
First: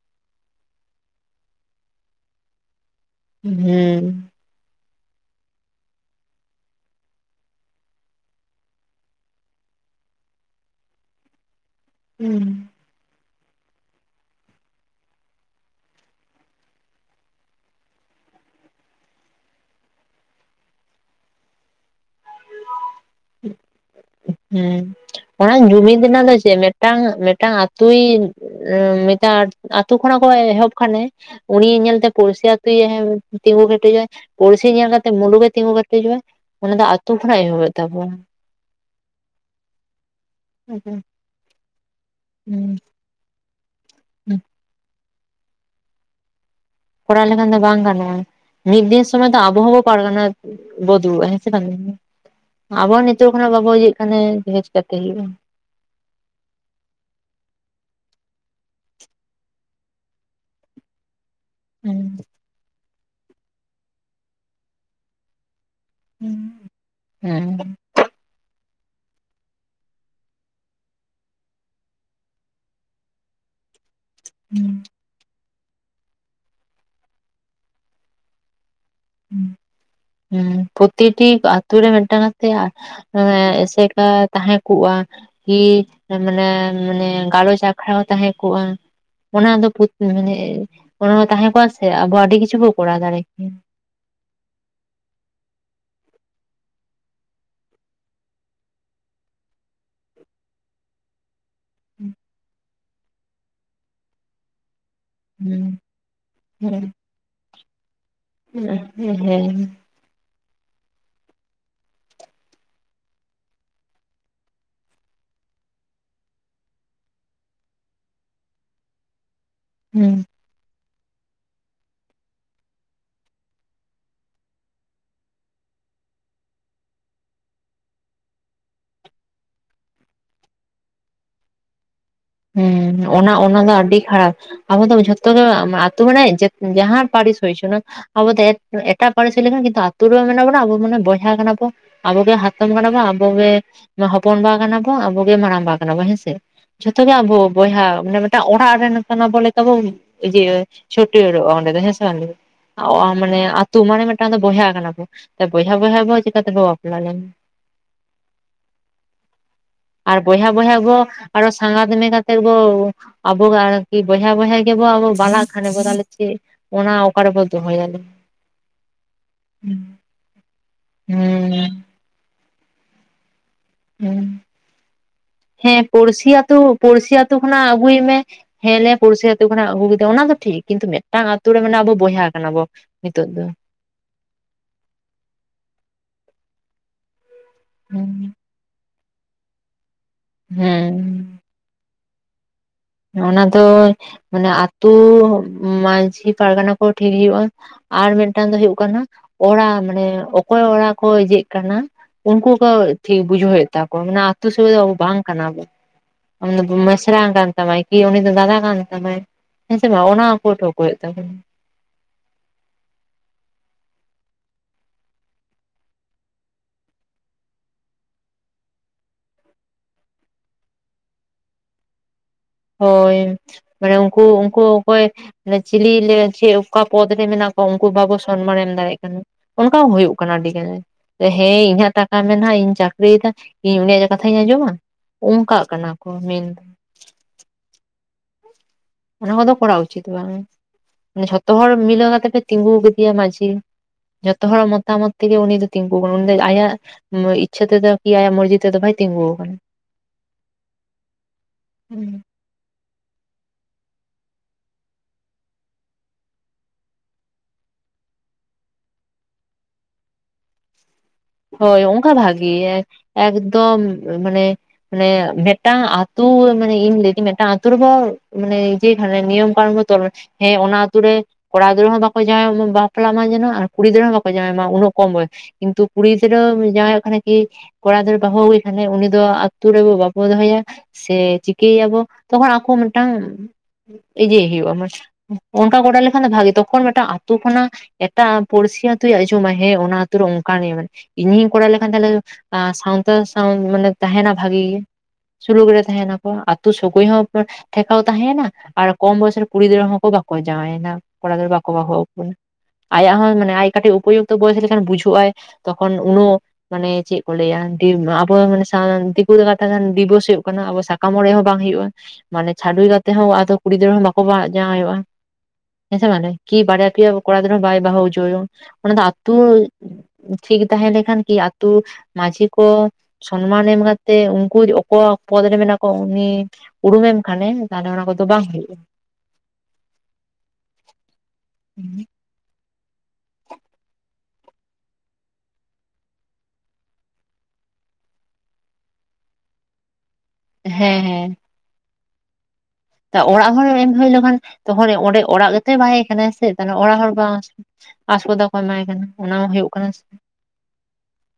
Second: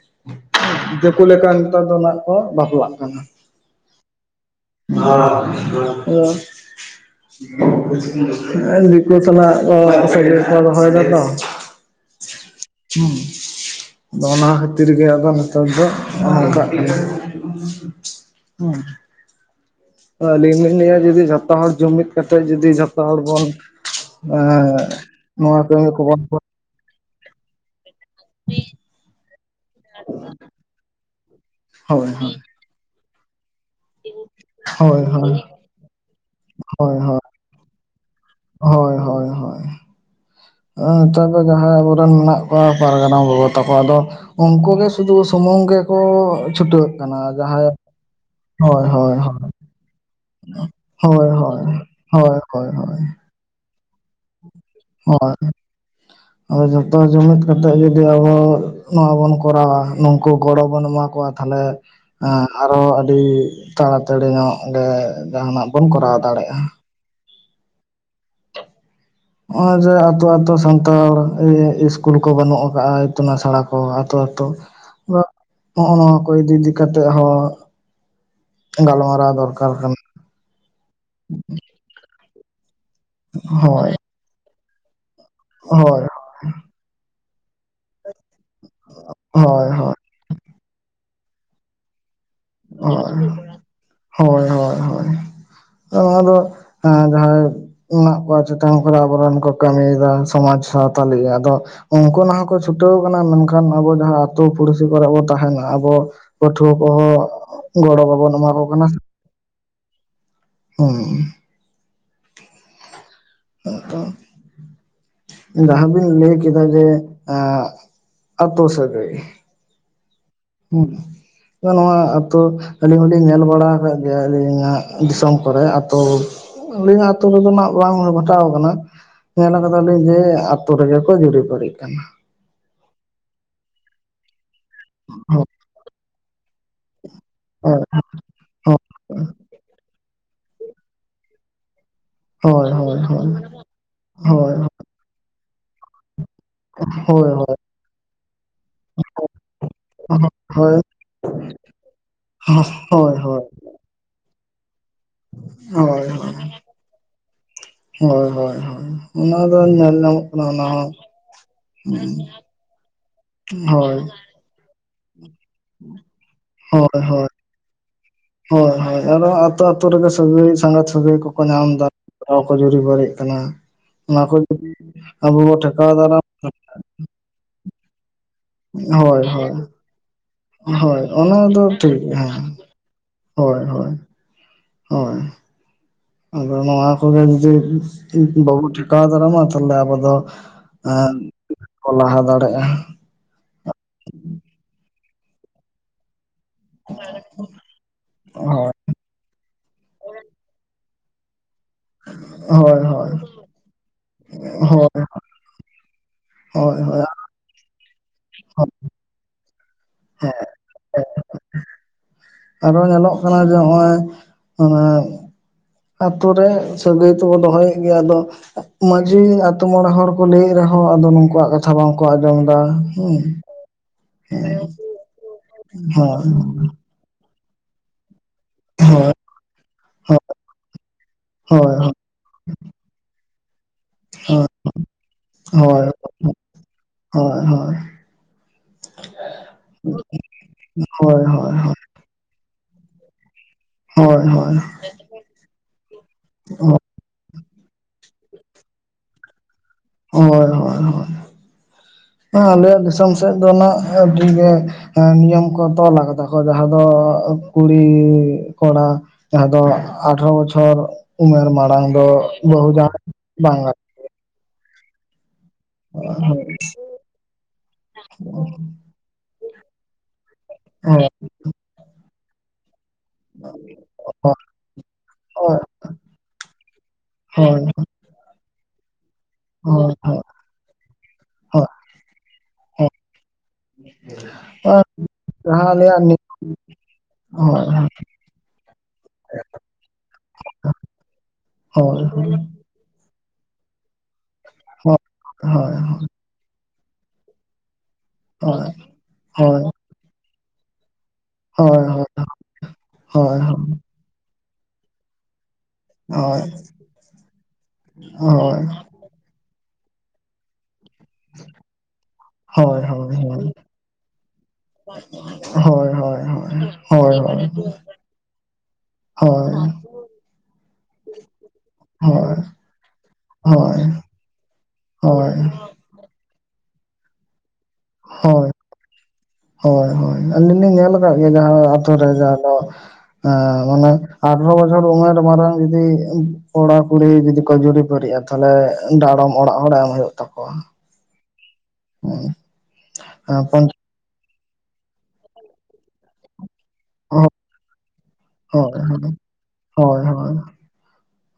ᱫᱮᱠᱳ ᱞᱮᱠᱟ ᱱᱮᱛᱟᱨ ᱫᱚ ᱱᱟᱦᱟᱜ ᱠᱚ ᱵᱟᱯᱞᱟᱜ ᱠᱟᱱᱟ᱾ ᱦᱩᱸ᱾ [unintelligible] ᱫᱤᱠᱩ ᱥᱟᱞᱟᱜ ᱦᱚ ᱥᱟᱹᱜᱟᱹᱭ ᱠᱚ ᱫᱚᱦᱚᱭ ᱫᱟ ᱛᱚ᱾ ᱦᱩᱸ ᱟᱫᱚ ᱚᱱᱟ ᱠᱷᱟᱹᱛᱤᱨ ᱜᱮ ᱟᱫᱚ ᱱᱮᱛᱟᱨ ᱫᱚ ᱦᱚᱹᱜ-ᱚ ᱱᱚᱝᱠᱟᱜ ᱠᱟᱱᱟ᱾ ᱦᱩᱹ, ᱟᱹᱞᱤᱧ ᱞᱤᱧ ᱞᱟᱹᱭᱟ ᱡᱩᱫᱤ ᱡᱷᱚᱛᱚ ᱦᱚᱲ ᱡᱩᱢᱤᱫ ᱠᱟᱛᱮ ᱡᱩᱫᱤ ᱡᱷᱚᱛ ᱡᱚᱛᱚ ᱦᱚᱲ ᱵᱚᱱ ᱮᱸ, ᱦᱮᱸ ᱱᱚᱣᱟ ᱠᱟᱹᱢᱤ ᱠᱚᱵᱚᱱ ᱠ ᱴᱟᱝ ᱢᱮᱫᱴᱟᱝ ᱟ ᱛᱩᱭ ᱮᱸ ᱢᱮᱛᱟᱜ [unintelligible] ᱢᱤᱫᱴᱟᱝ ᱟᱛᱩ ᱠᱷᱚᱱᱟᱜ ᱠᱚ ᱮᱦᱚᱵ ᱠᱷᱟᱱᱮ ᱩᱱᱤ ᱧᱮᱞᱛᱮ ᱦᱳᱭ ᱯᱩᱲᱥᱤ ᱟᱛ [unintelligible] ᱛᱤᱸᱜᱩ ᱠᱮᱴᱮᱡᱚᱜ-ᱟᱭ, ᱯᱩᱲᱥᱤ ᱧᱮᱞ ᱦᱳᱭ ᱠᱟᱛᱮ ᱦᱳᱭ ᱦᱳᱭ ᱢᱩᱞᱩᱜ-ᱮ ᱛᱤᱸᱜᱩ ᱠᱮᱴᱮᱡᱚᱜ-ᱟᱭ ᱚᱱᱟ ᱫᱚ ᱦᱳᱭ ᱟᱛᱩ ᱦᱳᱭ ᱟᱱᱟ ᱮᱦᱚᱵ ᱦᱩᱭᱩᱜ ᱛᱟᱵᱚᱱ᱾ ᱦᱳᱭ ᱦᱳᱭ᱾ ᱟᱻ ᱱᱮᱛᱟᱨᱮ ᱫᱚ ᱡᱟᱦᱟᱸᱭ ᱟᱵᱚᱨᱮᱱ ᱢᱮᱱᱟᱜ ᱠᱚᱣᱟ ᱯᱟᱨᱜᱟᱱᱟ ᱵᱟᱵᱟ ᱛᱟᱠᱚ ᱟᱫᱚ ᱩᱱᱠᱩ ᱜᱮ ᱥᱩᱫᱩ ᱥᱩᱢᱩᱝ ᱜᱮ ᱠᱚ ᱪᱷᱩᱴᱟᱹᱜ ᱠᱟᱱᱟ ᱠᱚᱲᱟ ᱞᱮᱠᱷᱟᱱ ᱫᱚ ᱡᱟᱦᱟᱸᱭ ᱵᱟᱝ ᱜᱟᱱᱚᱜᱼᱟ᱾ ᱢᱤᱫ ᱦᱳᱭ ᱫᱤᱱ ᱦᱳᱭ ᱥᱚᱢᱚᱭ ᱫᱚ ᱦᱳᱭ, ᱟᱵᱚ ᱦᱚᱵᱚ ᱯᱟᱨᱜᱟᱱᱟ ᱵᱚ ᱫᱩᱲᱭᱵ-ᱟ ᱦᱳᱭ ᱦᱮᱸ ᱥᱮ ᱦᱳᱭ, ᱵᱟᱝ ᱞᱟᱹᱭ ᱢᱮ, ᱦᱳᱭ ᱦᱳᱭ ᱦᱳᱭ, ᱟᱵᱚᱣᱟᱜ ᱱᱤᱛ ᱱᱤᱛᱳᱜ ᱠᱷᱚᱱᱟᱜ ᱵᱟᱵ ᱤᱭᱟᱹᱜ ᱠᱟᱱᱮ [inaudible] ᱦᱳᱭ [inaudible] [inaudible] ᱟᱫᱚ ᱡᱚᱛᱚ ᱡᱩᱢᱤᱫ ᱠᱟᱛᱮᱜ ᱡᱩᱫᱤ ᱟᱵᱚ ᱱᱚᱣᱟ ᱵᱚᱱ ᱠᱚᱨᱟᱣᱟ ᱱᱩᱠᱩ ᱜᱚᱲᱚ ᱵᱚᱱ ᱮᱢᱟ ᱠᱚᱣᱟ᱾ ᱛᱟᱦᱚᱞᱮ ᱦᱮᱸ ᱟᱨᱚ ᱟᱹᱰᱤ ᱛᱟᱲᱟᱛᱟᱹᱲᱤ ᱧᱚᱜ ᱜᱮ ᱡᱟᱦᱟᱱᱟᱜ ᱵᱚᱱ ᱠᱚᱨᱟᱣ ᱫᱟᱲᱮᱭᱟᱜᱼᱟ᱾ ᱦᱮᱸ᱾ ᱱᱚᱜ-ᱚᱭ ᱡᱮ ᱟᱹᱛᱩ ᱟᱹᱛᱩ ᱥᱟᱱᱛᱟᱲ ᱤᱥᱠᱩᱞ ᱠᱚ ᱵᱟᱹᱱᱩᱜ ᱟᱠᱟᱫᱼᱟ ᱤᱛᱩᱱ ᱟᱥᱲᱟ ᱠᱚ ᱟᱹᱛᱩ ᱦᱮᱸ ᱱᱚᱜᱼᱚ ᱱᱚᱣᱟ ᱠᱚ ᱤᱫᱤ ᱤᱫᱤ ᱠᱟᱛᱮᱜ ᱦᱚᱸ᱾ ᱜᱟᱞᱢᱟᱨᱟᱣ ᱫᱚᱨᱠᱟᱨ ᱠᱟᱱᱟ ᱦᱩᱸ ᱯᱨᱚᱛᱴᱤ ᱟᱛᱳ ᱨᱮ ᱢᱤᱫᱴᱟᱝ ᱠᱟᱛᱮ ᱦᱳᱭ ᱮᱥᱮᱠᱟ ᱛᱟᱦᱮᱸ ᱠᱚᱜᱼᱟ ᱠᱤ ᱦᱳᱭ ᱢᱟᱱᱮ ᱢᱟᱱᱮ ᱜᱟᱞᱚᱪ ᱟᱠᱷᱲᱟ ᱦᱚᱸ ᱛᱟᱦᱮᱸ ᱠᱚᱜᱼᱟ ᱚᱱᱟ ᱦᱳᱭ ᱫᱚ ᱦᱳᱭ ᱢᱟᱱᱮ ᱚᱱᱟ ᱛᱟᱦᱮᱸ ᱠᱚ-ᱟ ᱥᱮ ᱟᱵᱚ ᱟᱹᱰᱤ ᱠᱤ ᱦᱳᱭ ᱦᱳᱭ ᱦᱳᱭ ᱦᱳᱭ᱾ ᱱᱚᱣᱟ ᱫᱚᱸ ᱡᱟᱦᱟᱸᱭ ᱢᱮᱱᱟᱜ ᱠᱚᱣᱟ ᱪᱮᱛᱟᱱ ᱠᱚᱨᱮ ᱟᱵᱚᱨᱮᱱ ᱠᱚ ᱠᱟᱹᱢᱤᱭᱮᱫᱟ ᱥᱚᱢᱟᱡ ᱥᱟᱶᱛᱟ ᱞᱟᱹᱜᱤ᱾ ᱟᱫᱚ ᱩᱱᱠᱩ ᱚᱱᱟ ᱦᱚᱸᱠᱚ ᱪᱷᱩᱴᱟᱹᱣ ᱠᱟᱱᱟ ᱢᱮᱱᱠᱷᱟᱱ ᱟᱵᱚ ᱡᱟᱦᱟᱸ ᱟᱛᱳ ᱯᱩᱲᱥᱤ ᱠᱚᱨᱮ ᱵᱚ ᱛᱟᱦᱮᱱᱟ ᱦᱩᱸ ᱟᱵᱚ ᱯᱟᱹᱴᱷᱩᱣᱟᱹ ᱦᱩᱸ ᱠᱚᱦᱚᱸ ᱜᱚᱲᱚ ᱵᱟᱵᱚᱱ ᱮᱢᱟ ᱠᱚ ᱦᱮᱸ ᱠᱟᱱᱟ᱾ ᱦᱮᱸ ᱦᱩᱸ᱾ [inaudible] ᱡᱟᱦᱟᱸ ᱵᱤᱱ ᱞᱟᱹᱭ ᱠᱮᱫᱟ ᱡᱮ ᱟᱛᱳ ᱥᱟᱹᱜᱟᱹᱭ᱾ ᱦᱩᱸ᱾ [inaudible] ᱱᱚᱣᱟ ᱟᱹᱛᱩ ᱟᱹᱞᱤᱧ ᱦᱚᱞᱤᱧ ᱧᱮᱞ ᱵᱟᱲᱟ ᱟᱠᱟᱫ ᱜᱮᱭᱟ ᱟᱹᱞᱤᱧᱟᱜ ᱫᱤᱥᱚᱢ ᱠᱚᱨᱮ ᱟᱹᱛᱩ ᱟᱹᱞᱤᱧᱟᱜ ᱟᱛᱳ ᱨᱮᱫᱚ ᱱᱟᱜ ᱵᱟᱝ ᱜᱷᱚᱴᱟᱣ ᱠᱟᱱᱟ᱾ ᱧᱮᱞ ᱟᱠᱟᱫᱟᱞᱤᱧ ᱡᱮ ᱟᱛᱳ ᱨᱮᱜᱮ ᱠᱚ ᱡᱩᱨᱤ ᱯᱟᱨᱤ ᱠᱟᱱᱟ᱾ ᱦᱮᱸ ᱚᱱᱟ ᱚᱱᱟ ᱟᱹᱰᱤ ᱠᱷᱟᱨᱟᱯ᱾ ᱟᱵᱚ ᱫᱚ ᱡᱷᱚᱛᱚ ᱦᱳ ᱜᱮ ᱢᱟᱱᱮ [unintelligible] ᱡᱟᱦᱟ ᱯᱟᱨᱤᱥ ᱦᱩᱭᱪᱚᱱᱚ᱾ ᱟᱵᱚ ᱫᱚ ᱮᱴᱟᱜ ᱯᱟᱲᱤᱥ ᱞᱮᱠᱷᱟᱱ ᱠᱤᱱᱛᱩ ᱟᱹᱛᱩ ᱨᱮ ᱢᱮᱱᱟᱜ ᱵᱚᱱᱟ ᱢᱟᱱᱮ ᱵᱚᱭᱦᱟ ᱠᱟᱱᱟ ᱵᱚᱱ᱾ ᱟᱵᱚᱜᱮ ᱦᱟᱛᱚᱢ ᱠᱟᱱᱟ ᱵᱚ ᱟᱵᱚ ᱜᱮ ᱦᱚᱯᱚᱱᱵᱟ ᱠᱟᱱᱟ ᱵᱚ ᱟᱵᱚᱜᱮ ᱢᱟᱨᱟᱲᱟᱝᱵᱟ ᱠᱟᱱᱟᱵᱚ ᱦᱮᱸ ᱥᱮ᱾ ᱡᱚᱛᱚᱜᱮ ᱟᱵᱚ ᱵᱚᱭᱦᱟ ᱢᱟᱱᱮ ᱢᱤᱫᱴᱟᱝ ᱚᱲᱟᱜ ᱨᱮᱱ ᱠᱟᱱᱟ ᱵᱚᱞᱮ ᱞᱮᱠᱟᱵᱚ ᱤᱭᱟᱹ [unintelligible] ᱚᱸᱰᱮ ᱫᱚ ᱦᱮᱸᱥᱮ ᱵᱟᱝ? ᱢᱟᱱᱮ ᱟᱹᱛᱩ ᱢᱟᱱᱮ ᱢᱤᱫᱴᱟᱝ ᱫᱚ ᱵᱚᱭᱦᱟ ᱠᱟᱱᱟ ᱵᱚ᱾ ᱵᱚᱭᱦᱟ ᱵᱚᱭᱦᱟ ᱵᱚ ᱪᱤᱠᱟ ᱛᱮᱵᱚ ᱵᱟᱯᱞᱟ ᱞᱟᱹᱭᱢᱮ? ᱦᱳᱭ ᱦᱳᱭ ᱦᱳᱭ ᱚᱱᱟ ᱫᱚ ᱧᱮᱞ ᱟᱨ ᱧᱟᱢᱚᱜ ᱠᱟᱱᱟ ᱵᱚᱭᱦᱟ ᱚᱱᱟ ᱵᱚᱭᱦᱟ ᱦᱚᱸ ᱵᱚ ᱟᱨᱚ ᱥᱟᱸᱜᱟᱛᱮ ᱢᱚᱱᱮ ᱠᱟᱛᱮᱫ ᱵᱚ ᱟᱵᱚ ᱦᱳᱭ ᱟᱨᱠᱤ ᱵᱚᱭᱦᱟ ᱵᱚᱭᱦᱟ ᱜᱮᱵᱚ ᱟᱵᱚ [unintelligible] ᱵᱟᱱᱟ ᱠᱟ ᱦᱟᱱᱮ ᱵᱚᱫᱟᱞᱮ ᱪᱮ ᱚᱱᱟ ᱦᱳᱭ ᱦᱳᱭ ᱚᱠᱟᱨᱮ ᱵᱚ ᱫᱚᱦᱚᱭᱟ? ᱦᱳᱭ ᱦᱳᱭ ᱟᱨ ᱟᱹᱛᱩ ᱟᱹᱛᱳ ᱨᱮᱜᱮ ᱥᱟᱹᱜᱟᱹᱭ ᱥᱟᱸᱜᱟᱛ ᱥᱟᱹᱜᱟᱹᱭ ᱠᱚᱠᱚ ᱧᱟᱢ ᱦᱩᱸ ᱮᱫᱟ ᱟᱨ ᱠᱚ ᱡᱩᱨᱤ ᱯᱟᱨᱤᱜ ᱠᱟᱱᱟ᱾ ᱚᱱᱟ ᱠᱚ ᱟᱵᱚ ᱵᱚ ᱴᱷᱮᱠᱟᱣ ᱫᱟᱨᱟᱢ ᱫᱚᱨᱠᱟᱨ᱾ ᱛᱚ ᱠᱷᱚᱱᱟᱜ ᱟᱹᱜᱩᱭ ᱢᱮ᱾ ᱦᱮᱸ ᱞᱮ ᱦᱳᱭ ᱯᱩᱲᱥᱤ ᱟᱹᱛᱳ ᱦᱳᱭ ᱠᱷᱚᱱᱟᱜ ᱟᱹᱜᱩ ᱠᱮᱫᱟ ᱚᱱᱟ ᱫᱚ ᱴᱷᱤᱠ ᱠᱤᱱᱛᱩ ᱦᱳᱭ ᱢᱤᱫᱴᱟᱝ ᱚᱱᱟ ᱟᱛᱳ ᱨᱮ ᱫᱚ ᱢᱟᱱᱮ ᱟᱵᱚ ᱴᱷᱤᱠ ᱵᱚᱭᱦᱟ ᱦᱮᱸ ᱠᱟᱱᱟ ᱵᱚᱱ᱾ ᱦᱳᱭ ᱦᱳᱭ᱾ ᱦᱳᱭ ᱟᱫᱚ ᱱᱚᱣᱟ ᱠᱚᱜᱮ ᱡᱩᱫᱤ ᱵᱟᱵᱩ ᱴᱷᱤᱠ᱾ ᱴᱮᱠᱟᱣ ᱫᱟᱨᱟᱢᱟ ᱛᱟᱦᱚᱞᱮ ᱟᱵᱚ ᱫᱚ ᱮ ᱦᱮᱸ ᱵᱟᱵᱚ ᱞᱟᱦᱟ ᱫᱟᱲᱮᱭᱟᱜᱼᱟ᱾ ᱚᱱᱟ ᱫᱚ ᱢᱟᱱᱮ ᱟᱛᱳ ᱢᱟᱺᱡᱷᱤ ᱯᱟᱨᱜᱟᱱᱟ᱾ ᱴᱷᱤᱠᱳᱭᱳᱜᱼᱟ ᱟᱨ ᱢᱤᱫᱴᱟᱝ ᱫᱚ ᱦᱳᱭᱳᱜ ᱠᱟᱱᱟ᱾ ᱚᱲᱟᱜ ᱢᱟᱱᱮ ᱚᱠᱚᱭ ᱚᱲᱟᱜ ᱠᱚ ᱤᱡᱟᱜ ᱠᱟᱱᱟ? ᱩᱱᱠᱩ ᱠᱚ ᱦᱳᱭ ᱦᱳᱭ ᱦᱳᱭ ᱴᱷᱤᱠ ᱵᱩᱡᱷᱟᱹᱣ ᱦᱩᱭᱩᱜ ᱛᱟᱠᱚᱣᱟ ᱢᱟᱱᱮ ᱟᱛᱩ ᱥᱟᱜᱟᱹᱭ ᱦᱳᱭ ᱫᱚ ᱵᱟᱝ᱾ ᱠᱟᱱᱟ ᱵᱚ ᱟᱢ ᱫᱚ ᱦᱳᱭ ᱦᱳᱭ ᱢᱤᱥᱨᱟ ᱠᱟᱱ ᱛᱟᱢᱟ ᱠᱤ? ᱩᱱᱤ ᱫᱚ ᱫᱟᱫᱟ ᱠᱟᱱ ᱛᱟᱢᱟᱭ᱾ ᱦᱮᱸᱥᱮ ᱵᱟᱝ? ᱚᱱᱟᱠᱚ ᱴᱷᱟᱹᱣᱠᱚ ᱦᱩᱭᱩᱜ ᱛᱟᱵᱚᱱᱟ᱾ ᱟᱫᱚ ᱧᱮᱞᱚᱜ ᱡᱟᱱᱟ ᱡᱮ ᱦᱚᱜᱚᱭ ᱚᱱᱮ᱾ ᱟᱛᱳ ᱨᱮ ᱥᱟᱹᱜᱟᱹᱭ ᱛᱚ ᱠᱚ ᱫᱚᱦᱚᱭᱮᱫ ᱜᱮᱭᱟ ᱟᱫᱚ, ᱢᱟᱺᱡᱷᱤ ᱟᱛᱳ ᱢᱚᱬᱮ ᱦᱚᱲᱠᱩ ᱞᱟᱹᱭᱮᱫ ᱨᱮᱦᱚᱸ ᱟᱫᱚ ᱱᱩᱠᱩᱣᱟᱜ ᱠᱟᱛᱷᱟ, ᱵᱟᱝᱠᱚ ᱟᱸᱡᱚᱢ ᱮᱫᱟ ᱦᱳᱭ ᱦᱮᱸ ᱢᱟᱱᱮ ᱩᱱᱠᱩ ᱩᱱᱠᱩ ᱚᱠᱚᱭ ᱢᱟᱱᱮ ᱪᱤᱞᱤ ᱞᱮ ᱦᱳᱭ ᱪᱮᱫ ᱚᱠᱟ ᱯᱚᱫ ᱨᱮ ᱢᱮᱱᱟᱜ ᱠᱚᱣᱟ ᱩᱱᱠᱩ ᱵᱟᱵᱚ ᱥᱚᱱᱢᱟᱱ ᱮᱢ ᱫᱟᱲᱮᱭᱟᱜ ᱠᱟᱱᱟ, ᱚᱱᱠᱟ ᱦᱚᱸ ᱦᱩᱭᱩᱜ ᱠᱟᱱᱟ ᱟᱹᱰᱤᱜᱟᱱᱜᱮ᱾ ᱦᱮᱸ ᱦᱳᱭ ᱦᱳᱭ ᱤᱧᱟᱜ ᱴᱟᱠᱟ ᱢᱮᱱᱟᱜᱼᱟ ᱤᱧ ᱪᱟᱹᱠᱨᱤᱭᱮᱫᱟ ᱤᱧ ᱩᱱᱤᱭᱟᱜ ᱠᱟᱛᱷᱟᱧ ᱟᱸᱡᱚᱢᱟ, ᱚᱱᱠᱟᱜ ᱦᱳᱭ ᱠᱟᱱᱟ ᱠᱚ ᱢᱮᱱ ᱦᱳᱭ ᱦᱳᱭ, ᱚᱱᱟ ᱠᱚᱫᱚ ᱠᱚᱨᱟᱣ ᱩᱪᱤᱛ ᱵᱟᱝ ᱦᱳᱭ ᱦᱳᱭ ᱢᱟᱱᱮ ᱡᱷᱚᱛᱚ ᱦᱳᱭ ᱦᱚᱲ ᱢᱤᱞᱟᱶ ᱠᱟᱛᱮᱯᱮ ᱛᱤᱜᱩ ᱠᱟᱫᱮᱭᱟ ᱢᱟᱺᱡᱷᱤ᱾ ᱦᱳᱭ ᱡᱚᱛᱚ ᱦᱳᱭ ᱦᱚᱲᱟᱜ ᱢᱚᱛᱟᱢᱚᱛ ᱛᱮᱜᱮ ᱩᱱᱤ ᱫᱚ ᱛᱤᱸᱜᱩ ᱠᱟᱱᱟ ᱩᱱᱤ ᱫᱚ ᱦᱳᱭ ᱟᱭᱟᱜ, ᱤᱪᱪᱷᱟ ᱛᱮ ᱫᱚ ᱠᱤ ᱟᱭᱟᱜ ᱢᱚᱨᱡᱤᱛᱮ ᱫᱚ ᱵᱟᱭ ᱛᱤᱸᱜᱩ ᱟᱠᱟᱱᱟ᱾ ᱦᱳᱭ ᱦᱳᱭ ᱦᱳᱭ ᱟᱞᱮᱭᱟᱜ ᱫᱤᱥᱚᱢ ᱥᱮᱫ ᱫᱚ ᱱᱟᱜ ᱟᱹᱰᱤᱜᱮ ᱮᱸ ᱱᱤᱭᱚᱢ ᱠᱚ ᱛᱚᱞ ᱟᱠᱟᱫᱟ ᱠᱚ ᱡᱟᱦᱟᱸ ᱫᱚ ᱠᱩᱲᱤ ᱠᱚᱲᱟ ᱡᱟᱦᱟᱸ ᱫᱚ ᱟᱴᱷᱨᱚ ᱵᱚᱪᱷᱚᱨ ᱩᱢᱮᱨ ᱦᱳᱭ ᱢᱟᱲᱟᱝ ᱫᱚ ᱚᱱᱠᱟ ᱵᱟᱹᱦᱩ ᱡᱟᱣᱟᱭ ᱵᱟᱝ ᱜᱟᱱᱚᱜ᱾ ᱢᱟᱱᱮ ᱢᱟᱱᱮ ᱢᱟᱱᱮ, ᱢᱤᱫᱴᱟᱝ ᱟᱛᱩ ᱢᱟᱱᱮ ᱤᱧ ᱞᱟᱹᱭ ᱫᱤᱧ ᱢᱤᱫᱴᱟᱝ ᱟᱛᱩ ᱨᱮ ᱢᱟᱱᱮ ᱠᱷᱟᱱ ᱱᱤᱭᱚᱢ ᱠᱟᱹᱱᱩᱱ ᱠᱚ ᱛᱚᱞᱟ᱾ ᱦᱮᱸ ᱚᱱᱟ ᱟᱛᱳ ᱜᱟᱱᱚᱜ-ᱟ᱾ ᱨᱮ, ᱠᱚᱲᱟ ᱜᱤᱫᱽᱨᱟᱹ ᱦᱚᱸ ᱵᱟᱠᱚ ᱡᱟᱣᱟᱭᱚᱜ ᱵᱟᱯᱞᱟᱜ ᱢᱟ ᱡᱮᱱᱚ ᱟᱨ ᱠᱩᱲᱤ ᱜᱤᱫᱽᱟᱹ ᱦᱚᱸ ᱵᱟᱠᱚ ᱡᱟᱶᱟᱭ ᱢᱟ ᱩᱱᱟᱹᱜ ᱠᱚᱢ ᱵᱚᱭᱚᱥ ᱨᱮ ᱦᱳᱭ ᱠᱤᱱᱛᱩ, ᱠᱩᱲᱤ ᱜᱤᱫᱽᱨᱟᱹ ᱡᱟᱢᱟᱭᱚᱜ ᱠᱷᱟᱱᱚᱜ ᱠᱤ ᱦᱳᱭ ᱠᱚᱲᱟ ᱜᱤᱫᱽᱨᱟᱹ ᱵᱟᱦᱩ ᱟᱹᱜᱩᱭ ᱠᱷᱟᱱ ᱩᱱᱤ ᱫᱚ ᱟᱹᱛᱩ ᱨᱮ ᱦᱳᱭ ᱦᱳᱭ ᱵᱟᱠᱚ ᱫᱚᱦᱚᱭᱟ᱾ ᱥᱮ ᱦᱳᱭ ᱪᱤᱠᱟᱹᱭ ᱭᱟᱵᱚ ᱛᱚᱠᱷᱚᱱ ᱟᱠᱚ ᱦᱳᱭ ᱢᱤᱫᱴᱟᱝ ᱤᱭᱟᱹᱭ ᱦᱩᱭᱩᱜᱼᱟ ᱦᱳᱭ ᱡᱟᱦᱟᱸ ᱚᱱᱠᱟ ᱠᱚᱨᱟᱣ ᱟᱞᱮᱭᱟᱜ ᱱᱤ ᱞᱮᱠᱷᱟᱱ ᱫᱚ ᱵᱷᱟᱜᱤ ᱛᱚᱠᱷᱚᱱ ᱢᱤᱫᱴᱟᱝ ᱟᱛᱳ ᱦᱳᱭ ᱠᱷᱚᱱᱟᱜ ᱮᱴᱟᱜ ᱯᱚᱲᱥᱤ ᱟᱛᱳ ᱟᱸᱡᱚᱢᱟ ᱦᱮᱸ ᱚᱱᱟ ᱟᱛᱩ ᱨᱮ ᱚᱱᱠᱟᱱ ᱱᱤᱭᱚᱢ ᱢᱮᱱᱟᱜ, ᱤᱧᱤᱧ ᱠᱚᱨᱟᱣ ᱞᱮᱠᱷᱟᱱ ᱦᱳᱭ ᱛᱟᱦᱞᱮ ᱥᱟᱶᱛᱟ ᱥᱟᱶᱛᱟ ᱢᱟᱱᱮ, ᱛᱟᱦᱮᱱᱟ ᱵᱷᱟᱜᱤ ᱜᱮ ᱦᱳᱭ ᱦᱳᱭ ᱥᱩᱞᱩᱠ ᱦᱳᱭ ᱨᱮ ᱛᱟᱦᱮᱱᱟ ᱠᱚ ᱟᱛᱳ ᱥᱚᱜᱚᱭ ᱦᱚᱸ, ᱴᱷᱮᱠᱟᱣ ᱛᱟᱦᱮᱸᱭᱮᱱᱟ ᱟᱨ ᱠᱚᱢ ᱵᱚᱭᱚᱥ ᱨᱮ ᱦᱳᱭ ᱠᱩᱲᱤ ᱜᱤᱫᱽᱨᱟᱹ ᱦᱚᱸᱠᱚ ᱵᱟᱠᱚ ᱡᱟᱶᱟᱭᱮᱱᱟ᱾ ᱠᱚᱲᱟ ᱜᱤᱫᱽᱨᱟᱹ ᱵᱟᱠᱚ ᱦᱳᱭ ᱵᱟᱦᱩ ᱟᱠᱚ ᱠᱟᱱᱟ ᱦᱳᱭ ᱟᱭᱟᱜ ᱦᱚᱸ ᱦᱳᱭ ᱦᱳᱭ ᱢᱟᱱᱮ ᱟᱡ ᱠᱟᱹᱴᱤᱡ ᱩᱯᱚᱡᱩᱠᱛᱚ ᱵᱚᱭᱚᱥ ᱞᱮᱠᱷᱟᱱ ᱵᱩᱡᱷᱟᱹᱜ ᱟᱭ᱾ ᱛᱚᱠᱷᱚᱱ ᱩᱱᱟᱹᱜ ᱦᱳᱭ ᱢᱟᱱᱮ ᱪᱮᱫ ᱠᱚ ᱞᱟᱹᱭᱟ ᱟᱵᱚ ᱦᱳᱭ ᱢᱟᱱᱮ ᱥᱟᱱᱛᱤ [unintelligible] ᱫᱤᱵᱚᱥ ᱦᱩᱭᱩᱜ ᱠᱟᱱᱟ, ᱟᱵᱚ ᱥᱟᱠᱟᱢ ᱚᱨᱮᱡ ᱦᱚᱸ ᱵᱟᱝ ᱦᱳᱭᱳᱜᱼᱟ ᱢᱟᱱᱮ ᱦᱳᱭ ᱦᱳᱭ ᱪᱷᱟᱹᱰᱶᱤ ᱠᱟᱛᱮ ᱦᱳᱭ ᱦᱳᱭ ᱦᱚᱸ ᱠᱩᱲᱤ ᱜᱤᱫᱽᱟᱹ ᱦᱚᱸ ᱵᱟᱝ, ᱠᱚ ᱡᱟᱣᱟᱭᱚᱜᱼᱟ ᱦᱮᱸᱥᱮ ᱢᱟᱱᱮ ᱠᱤ ᱵᱟᱨᱭᱟ ᱦᱳᱭ ᱯᱮᱭᱟ ᱦᱳᱭ ᱠᱚᱲᱟ ᱜᱤᱫᱽᱨᱟᱹ ᱦᱚᱸ ᱵᱟᱭ ᱵᱟᱦᱩ ᱦᱚᱪᱚ, ᱚᱱᱟ ᱫᱚ ᱟᱛᱳ ᱦᱳᱭ ᱴᱷᱤᱠ ᱛᱟᱦᱮ ᱞᱮᱠᱷᱟᱱ ᱠᱤ ᱟᱛᱳ ᱦᱳᱭ ᱢᱟᱺᱡᱷᱤ ᱠᱚ ᱥᱚᱱᱢᱟᱱ ᱦᱳᱭ ᱮᱢ ᱠᱟᱛᱮ ᱩᱱᱠᱩ ᱚᱠᱟ ᱦᱳᱭ ᱯᱚᱫ ᱨᱮ ᱢᱮᱱᱟᱜ ᱠᱚᱣᱟ ᱩᱱᱤ ᱩᱨᱩᱢ ᱮᱢ ᱠᱷᱟᱱᱮ ᱛᱟᱦᱚᱞᱮ ᱚᱱᱟ ᱠᱚᱫᱚ ᱵᱟᱝ ᱦᱳᱭ ᱦᱩᱭᱩᱜᱼᱟ᱾ ᱦᱳᱭ ᱦᱳᱭ ᱟᱹᱞᱤᱧ ᱞᱤᱧ ᱧᱮᱞ ᱠᱟᱫ ᱜᱮᱭᱟ ᱡᱟᱦᱟᱸ ᱟᱛᱳ ᱦᱮᱸ ᱨᱮ ᱡᱟᱦᱟᱸ ᱫᱚ ᱦᱮᱸ ᱢᱟᱱᱮ ᱟᱴᱷᱚᱨᱚ ᱵᱚᱪᱷᱚᱨ ᱩᱢᱮᱨ ᱢᱟᱨᱟᱝ ᱡᱩᱫᱤ ᱠᱚᱲᱟ ᱠᱩᱲᱤ ᱡᱩᱫᱤ ᱠᱚ ᱡᱩᱨᱤ ᱯᱟᱹᱨᱤᱜᱼᱟ ᱛᱟᱦᱚᱞᱮ ᱰᱟᱬᱚᱢ ᱚᱲᱟᱜ ᱦᱚᱲ ᱮᱢ ᱦᱩᱭᱩᱜ ᱛᱟᱠᱚᱣᱟ᱾ ᱦᱮᱸ ᱦᱮᱸ, [unintelligible] ᱛᱚ ᱚᱲᱟᱜ ᱦᱚᱲ ᱮᱢ ᱦᱩᱭ ᱞᱮᱠᱷᱟᱱ ᱛᱚ ᱚᱸᱰᱮ ᱚᱲᱟᱜ ᱜᱮᱛᱚᱭ ᱵᱟᱭᱮ ᱠᱟᱱᱟ ᱥᱮ᱾ ᱛᱟᱦᱚᱞᱮ ᱚᱲᱟᱜ ᱦᱚᱲ ᱵᱟᱝ ᱟᱥᱯᱚᱫᱫᱟ ᱠᱚ ᱦᱳᱭ ᱮᱢᱟᱭ ᱠᱟᱱᱟ ᱚᱱᱟ ᱦᱚᱸ ᱦᱩᱭᱩᱜ ᱠᱟᱱᱟ᱾ ᱦᱳᱭ ᱦᱳᱭ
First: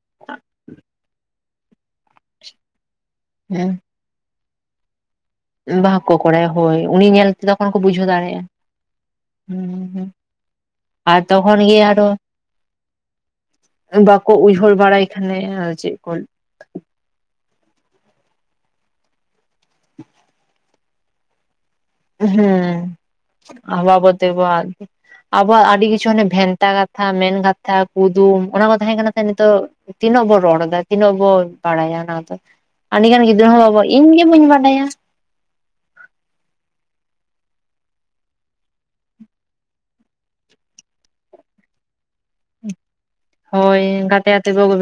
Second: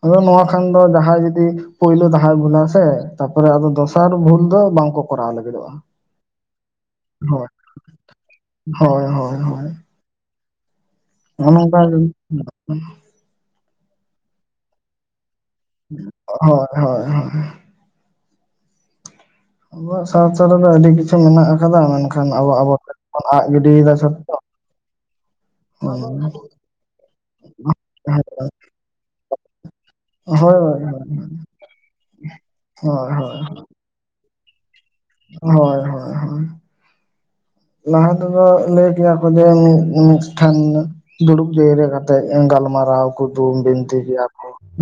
ᱟᱫᱚ ᱱᱚᱣᱟ ᱠᱷᱟᱱ ᱫᱚ ᱡᱟᱦᱟᱸᱭ ᱡᱩᱫᱤ ᱯᱳᱭᱞᱳ ᱫᱷᱟᱣ ᱵᱷᱩᱞᱟ ᱥᱮ ᱛᱟᱯᱚᱨᱮ ᱟᱫᱚ ᱫᱚᱥ ᱫᱚᱥᱟᱨ ᱵᱷᱩᱞ ᱫᱚ ᱵᱟᱝ ᱠᱚ ᱠᱚᱨᱟᱣ ᱞᱟᱜᱤᱫ᱾ ᱵᱟᱠᱚ ᱠᱚᱨᱟᱭᱟ ᱦᱳᱭ, ᱩᱱᱤ ᱧᱮᱞᱛᱮ ᱛᱚᱠᱷᱚᱱ ᱠᱚ ᱵᱩᱡᱷᱟᱹᱣ ᱫᱟᱲᱮᱭᱟᱜᱼᱟ᱾ ᱦᱳᱭ ᱦᱳᱭ ᱦᱳᱭ ᱟᱨ ᱱᱚᱜᱼᱚ ᱛᱚᱠᱷᱚᱱ ᱜᱮ ᱱᱚᱝᱠᱟ ᱟᱨᱚ᱾ ᱵᱟᱠᱚ ᱩᱭᱦᱟᱹᱨ ᱵᱟᱲᱟᱭ ᱠᱷᱟᱱᱮ ᱪᱮᱫ ᱠᱚ ᱚ ᱦᱳᱭ ᱦᱳᱭ ᱦᱳᱭ᱾ ᱟᱵᱚᱣᱟᱜ ᱥᱟᱶᱛᱟ ᱨᱮᱫᱚ ᱟᱹᱰᱤ ᱠᱤᱪᱷᱩ ᱢᱮᱱᱟᱜ ᱟᱠᱟᱫᱟ ᱢᱟᱱᱮ ᱦᱮᱸ [unintelligible] ᱡᱷᱚᱛᱚ ᱟᱵᱚᱣᱟᱜ ᱟᱹᱰᱤ ᱠᱤᱪᱷᱩ ᱦᱟᱱᱮ ᱵᱷᱮᱱᱛᱟ ᱠᱟᱛᱷᱟ ᱢᱮᱱ ᱠᱟᱛᱷᱟ ᱠᱩᱫᱩᱢ ᱚᱱᱟ ᱠᱚ ᱛᱟᱦᱮᱸ ᱠᱟᱱᱟ ᱥᱮ ᱱᱤᱛᱚᱜ ᱛᱤᱱᱟᱹᱜ ᱵᱚᱱ ᱦᱳᱭ ᱨᱚᱲ ᱫᱟ ᱦᱳᱭ ᱦᱳᱭ ᱛᱤᱱᱟᱹᱜ ᱵᱚᱱ ᱵᱟᱲᱟᱭᱟ ᱚᱱᱟ ᱫᱚ, ᱦᱳᱭ ᱟᱹᱰᱤᱜᱟᱱ ᱜᱤᱫᱽᱨᱟᱹ ᱦᱚᱸ ᱵᱟᱵᱚ ᱤᱧ ᱜᱮ ᱵᱟᱹᱧ ᱵᱟᱰᱟᱭᱟ᱾ ᱦᱳᱭ ᱦᱳᱭ ᱦᱳᱭ᱾ ᱞᱟᱦᱟ ᱛᱮᱫᱚ ᱞᱟᱹᱭ ᱠᱮᱭᱟ ᱠᱚ ᱡᱮ ᱢᱤᱫ ᱢᱤᱫ ᱴᱷᱥᱱ ᱫᱩᱲᱩᱵ ᱡᱟᱣᱨᱟ ᱠᱟᱛᱮᱜ ᱜᱟᱞᱢᱟᱨᱟᱣ ᱠᱩᱫᱩᱢ ᱦᱳᱭ ᱵᱤᱱᱛᱤ ᱜᱮᱭᱟ ᱜᱟᱛᱮ ᱠᱚ᱾ ᱜᱟᱛᱮ ᱵᱚ